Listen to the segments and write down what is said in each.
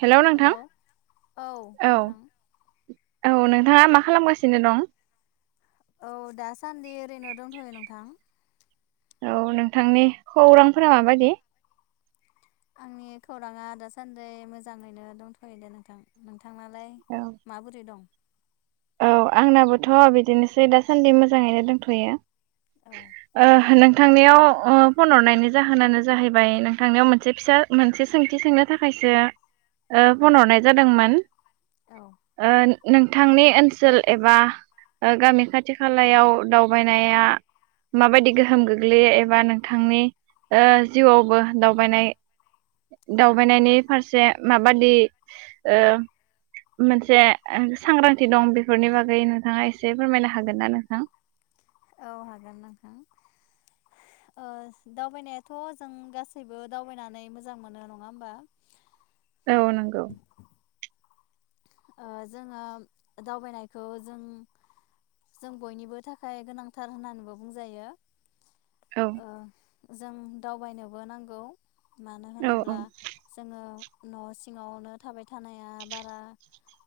हेल' hello नोंथां औ औ नोंथाङा मा खालामगासिनो दं औ दासान्दि ओरैनो दंथ'यो नोंथां औ नोंथांनि खौरांफोरा माबायदि आंनि खौराङा दासान्दि मोजाङैनो दंथ'यो दे नोंथां नोंथां थांनालाय औ माबोरै दं औ आंनाबोथ' बिदिनोसै दासान्दि मोजाङैनो दोनथ'यो औ आ नों नोंथांनिाव फन हरनायनि जाहोनानो जाहैबाय नोंथांनियाव मोनसे फिसा मोनसे सोंथि सोंनो थाखायसो ओ औ फन हरनाय जादोंमोन औ ओ नोंथांनि ओनसोल एबा ओ गामि खाथि खालायाव दावबायनाया माबायदि गोहोम गोग्लैयो एबा नोंथांनि ओ जिउआवबो दावबायनाय औ दावबायनायनि फारसे माबादि ओ मोनसे सांग्रांथि दं बेफोरनि बागै नोंथाङा एसे फोरमायनो हागोन ना नोंथां औ हागोन नोंथां ओ दावबायनायाथ' जों गासैबो दावबायनानै मोजां मोनो नङा होनबा औ नंगौ ओ जोङो दावबायनायखौ जों जों बयनिबो थाखाय गोनांथार होननानैबो बुंजायो औ ओ जों दावबायनोबो नांगौ मानो औ औ होनोब्ला जोङो न' सिङावनो थाबाय थानाया बारा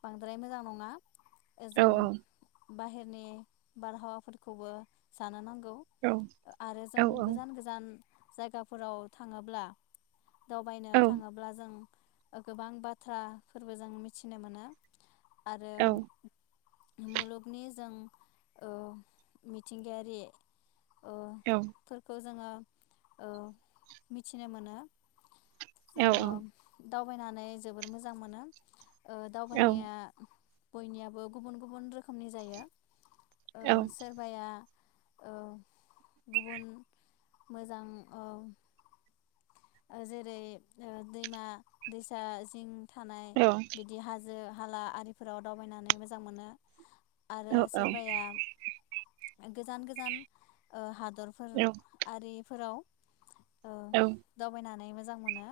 बांद्राय मोजां नङा ओ औ जों बाहेरनि बारहावाफोरखौबो जानो नांगौ गौ आरो औ जों गोजान गोजान जायगाफोराव थाङोब्ला दावबायनो औ थाङोब्ला जों ओ गोबां बाथ्राफोरबो जों मिथि थिनो मोनो आरो औ मुलुगनि जों ओ मिथिंगायारि ओ औ फोरखौ जोङो ओ मिथिनो मोनो औ जोङो दावबायनानै जोबोर मोजां मोनो ओ दावबायनाया बयनियाबो गुबुन गुबुन रोखोमनि जायो ओ सोरबाया ओ गुबुन मोजां ओ ओ जेरै ओ दैमा दैसा जिं थानाय बिदि हाजो जो हाला आरिफोराव दावबायनानै मोजां मोनो आरो औ सोरबाया गोजान गोजान ओ हादर दरफोर आरि फोराव औ दावबायनानै मोजां मोनो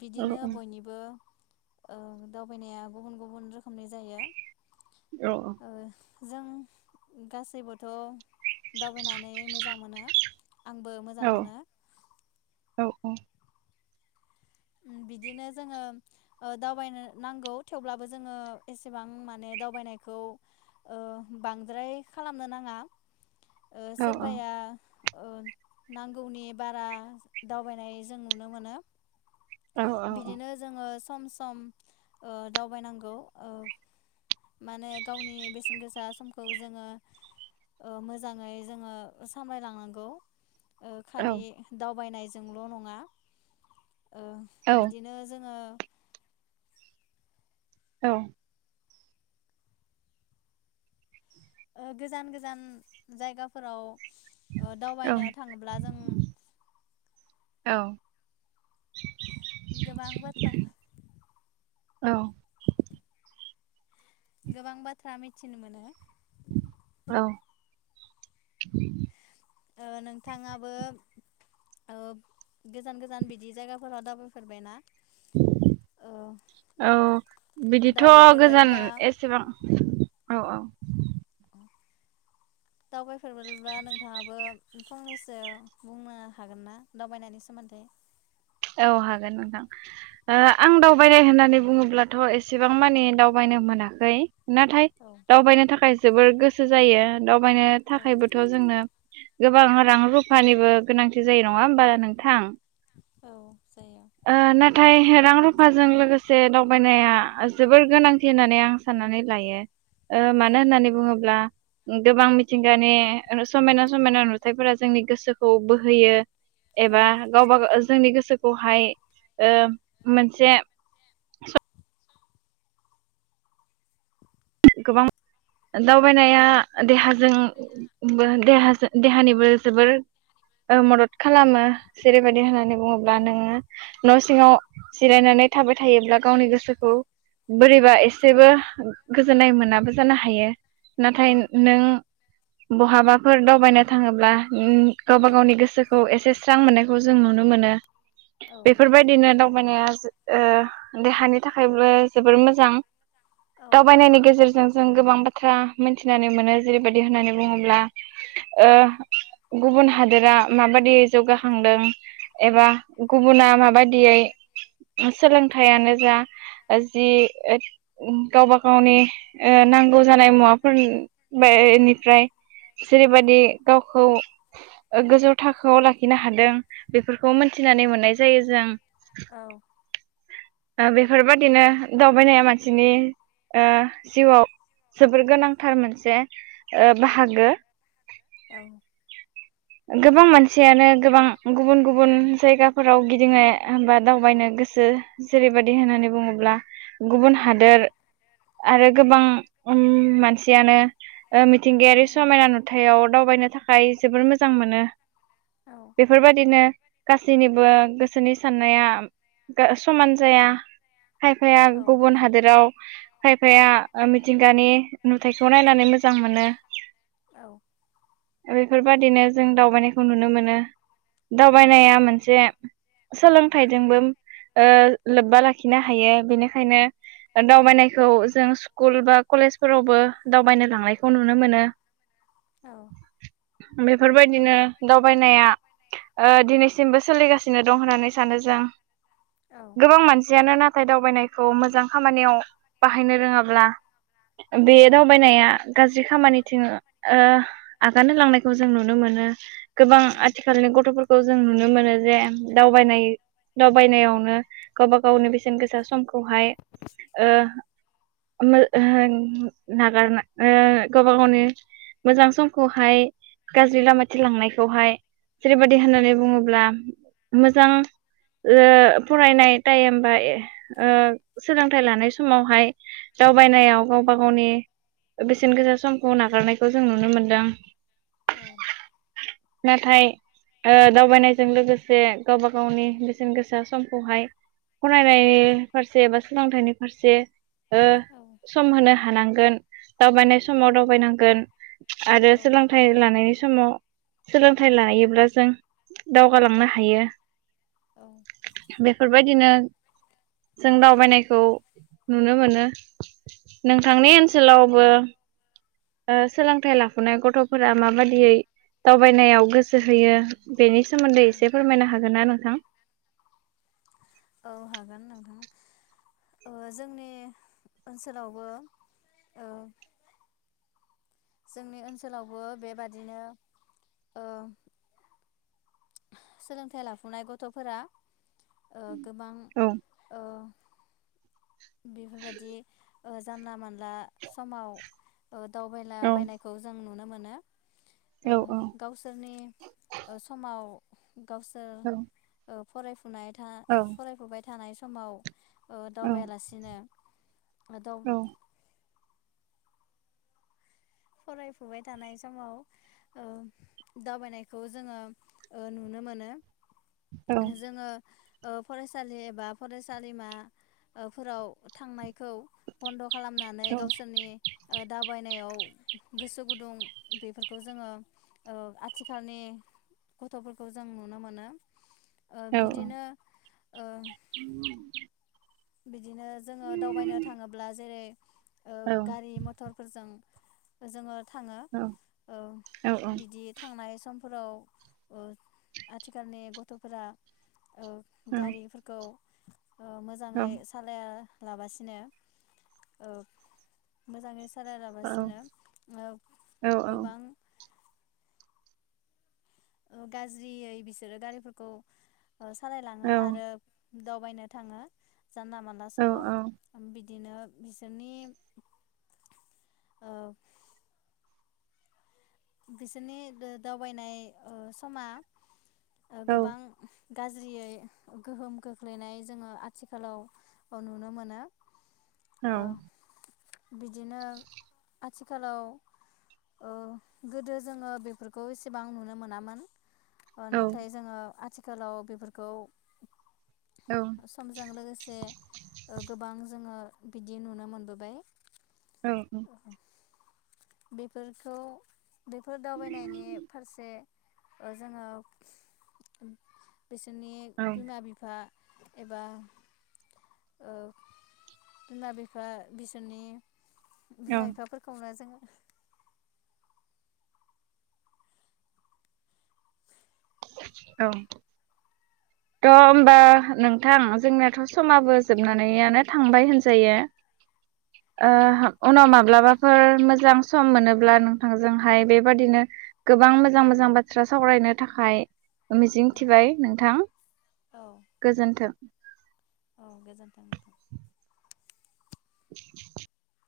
बिदिनो बयनिबो औ दावबायनाया गुबुन गुबुन रोखोम नाय जायो ओ जों गासैबो थ' दावबायनानै मोजां मोनो आंबो मोजां मोनो औ बिदिनो जोङो ओ दावबायनो नांगौ थेवब्लाबो जोङो एसेबां माने दावबायनायखौ ओ बांद्राय खालामनो नाङा ओ सोरबाया ओ नांगौनि बारा दावबायनाय जों नुनो मोनो बिदिनो जोङो सम सम ओ दावबायनांगौ ओ माने गावनि बेसेन गोसा समखौ जोङो ओ मोजाङै जोङो सामलायलांनांगौ ओ खालि दावबायनाय जोंल' नङा बिदिनो जोङो औ गोजान गोजान जायगाफोराव दावबायनो औ थाङोब्ला जों औ गोबां बाथ्रा औ गोबां बाथ्रा मिथिनो मोनो औ नोंथाङाबो ओ गोजान गोजान बिदि जायगाफोराव दावबाय फेरबायना औ बिदिथ' गोजान दावबायफेरबायब्ला एसेबां औ औ दावबायफेरबोब्ला नोंथाङाबो फंनैसो बुंनो हागोन ना दावबायनायनि सोमोन्दै औ हागोन नोंथां ओ आं दावबायनाय होननानै बुङोब्लाथ' एसेबां माने दावबायनो मोनाखै नाथाय औ दावबायनो थाखाय जोबोर गोसो जायो दावबायनो थाखायबोथ' जोंनो गोबां रां रुफानिबो गोनांथि जायो नङा होमबा नोंथां औ जायो। ओ खमायनाया जोबोर गोनांथि होननानै आं साननानै लायो ओ मानो औ होननानै बुङोब्ला गोबां मिथिंगानि समायना समायना नुथायफोरा जोंनि गोसोखौ बोहोयो एबा औ गावबाव जोंनि गोसो गोसोखौहाय ओ मोनसे गोबां औ दावबायनाया देहाजों बो देहानिबो जोबोर मदद खालामो जेरैबायदि होननानै बुङोब्ला नोङो न' सिङाव जिरायनानै थाबाय थायोब्ला गावनि गोसोखौ बोरैबा एसेबो गोजोननाय मोनाबो जानो हायो हायो औ नाथाय नों बहाबाफोर दावबायनो थाङोब्ला ओम गावबा औ गावनि गोसोखौ एसे स्रां मोननायखौ जों नुनो मोनो बेफोरबायदिनो होनबानिया देहानि थाखायबो जोबोर मोजां दाबायनायनि गेजेरजों जों गोबां बाथ्रा मिथिनानै मोनो जेरैबायदि होननानै बुङोब्ला गुबुन हादोरा माबाददियै जौगाखांदों एबा गुबुना माबायदियै सोलोंथाइयानो जा जि गावबा गावनि नांगौ जानाय मुवाफोरनिफ्राय जेरैबायदि गावखौ ओ गोजौ थाखोआव लाखिनो हादों बेफोरखौ मोनथिनानै मोननाय जायो जों औ दा बेफोरबादिनो दावबायनाया मानसिनि ओ जिउआव जोबोर गोनांथार मोनसे ओ बाहागो औ गोबां मानसियानो गोबां गुबुन गुबुन जायगाफोराव गिदिंनो बा दावबायनो गोसो जेरैबायदि होननानै बुङोब्ला गुबुन हादोर आरो गोबां उम मानसियानो ओ मिथिंगायारि उम समायना नुथायाव दावबायनो थाखाय जोबोर मोजां मोनो औ बेफोरबायदिनो गासैनिबो गोसोनि साननाया समान जाया खायफाया औ गुबुन हादोराव खायफाया आ मिथिंगानि नुथाइखौ नायनानै मोजां मोनो औ बेफोरबादिनो जों दावबायनायखौ नुनो मोनो दावबायनाया मोनसे सोलोंथाइजोंबो ओ लोब्बा लाखिनो हायो बेनिखायनो दावबायनायखौ जों स्कुल बा कलेजफोरावबो दावबायनो लांनायखौ नुनो मोनो औ बेफोरबायदिनो दावबायनाया ओ दिनैसिमबो सोलिगासिनो दं होननानै सानो जों औ गोबां मानसियानो ना नाथाय दावबायनायखौ मोजां खामानियाव बाहायनो रोङाब्ला बे औ दावबायनाया गाज्रि खामानिथिं ओ आगान होलांनायखौ जों नुनो मोनो गोबां औ आथिखालनि गथ'फोरखौ जों नुनो मोनो जे दावबायनाय दावबायनायावनो गावबा गावनि बेसेन गोसा समखौहाय ओ [unintelligible] नागार ओ गावबा गावनो मोजां समखौहाय गाज्रि लामाथि लांनायखौहाय जेरैबाय दि होननानै औ बुङोब्ला मोजां ओ फरायनाय टाइम बा ओ सोलोंथाइ लानाय समावहाय दावबायनायाव गावबा गावनि बेसेन गोसा समखौ नागारनायखौ जों नुनो मोनदों औ नाथाय ओ दावबायनायजों लोगोसे गावबा गावनि बेसेन गोसा समखौहाय फरायनायनि फारसे एबा सोलोंथाइनि फारसे ओ सम होनो हानां गोन दावबायनाय समाव दावबायनांगोन आरो सोलोंथाइ लानायनि समाव सोलोंथाइ लायोब्ला जों दावगालांनो हायो औ बायदिनो जों दावबायनायखौ नुनो मोनो नोंथांनि ओनसोलावबो ओ सोलोंथाइ लाफुनाय गथ'फोरा माबादियै दावबायनायाव गोसो होयो बेनि सोमोन्दै एसे फोरमायनो हागोन ना नोंथां? औ हागोन नोंथां ओ जोंनि ओनसोलावबो ओ जोंनि ओनसोलावबो बेबादिनो ओ सोलोंथाइ लाफुनाय गथ'फोरा ओ गोबां औ ओ बेफोरबायदि ओ जानला मोनला समाव ओ औ दावबायलाबायनायखौ जों नुनो मोन नो औ ओ औ गावसोरनि ओ समाव गावसो औ ओ फरायफु फुनाय था औ फरायफुबाय थानाय सम समाव अ औ दावबायलासि बिदिनो दा औ फरायफुबाय थानाय समाव ओ दावबायनायखौ जोङो ओ नुनो मोनो औ जोङो ओ फरायसालि एबा फरायसालिमा ओ फोराव थांनायखौ बन्द' खालामनानै गावसोरनि दाबायनायाव गोसो गुदुं बेफोरखौ जोङो ओ आथिखालनि गथ'फोरखौ जों नुनो मोनो ओ औ औ बिदिनो ओ बिदिनो जोङो दावबायनो थाङोब्ला जेरै ओ औ गारि मथरफोरजों जोङो थाङो ओ औ बिदि थांनाय आसामफोराव आथिखालनि गथ'फोरा ओ गारिफोरखौ अ जाङै सालाया लाबासिनो औ मोजाङै सारालाबासिनो ओ औ गोबां ओ गाज्रियै बिसोरो गारिफोरखौ ओ सालायलाङो औ आरो दावबायनो थाङो जानला मानला थ' समाव बि दिनो बिसोरनि ओ बिसोरनि दो दावबायनाय ओ समा ओ गोबां गाज्रियै गोहोम खोख्लैनाय जोङो आथिखालाव ओ नुनो मोनो औ ओ बिदिनो आथिखालाव ओ गोदो जोङो बेफोरखौ इसेबां नुनो मोनामोन अ नाथाय जोङो आथि खालाव बेफोरखौ समजों लोगोसे ओ गोबां जोङो बिदि नुनो मोनबोबाय औ उम बेफोरखौ बेफोर दावबायनायनि फारसे ओ जोङो बिसोरनि बिमा बिफा एबा ओ बिमा बिफा बिसोरनि बिमा बिफाफोरखौनो जोङो औ थ' होमबा नोंथां जोंनियाथ' समाबो जोबनानैयानो थांबाय होनजायो औ ओ उनाव माब्लाबा फोर मोजां सम मोनोब्ला नोंथांजोंहाय बेबादिनो गोबां मोजां मोजां बाथ्रा सावरायनो थाखाय मिजिं औ थिबाय नोंथां औ गोजोन्थों औ गोजोन्थों नोंथां [inaudible]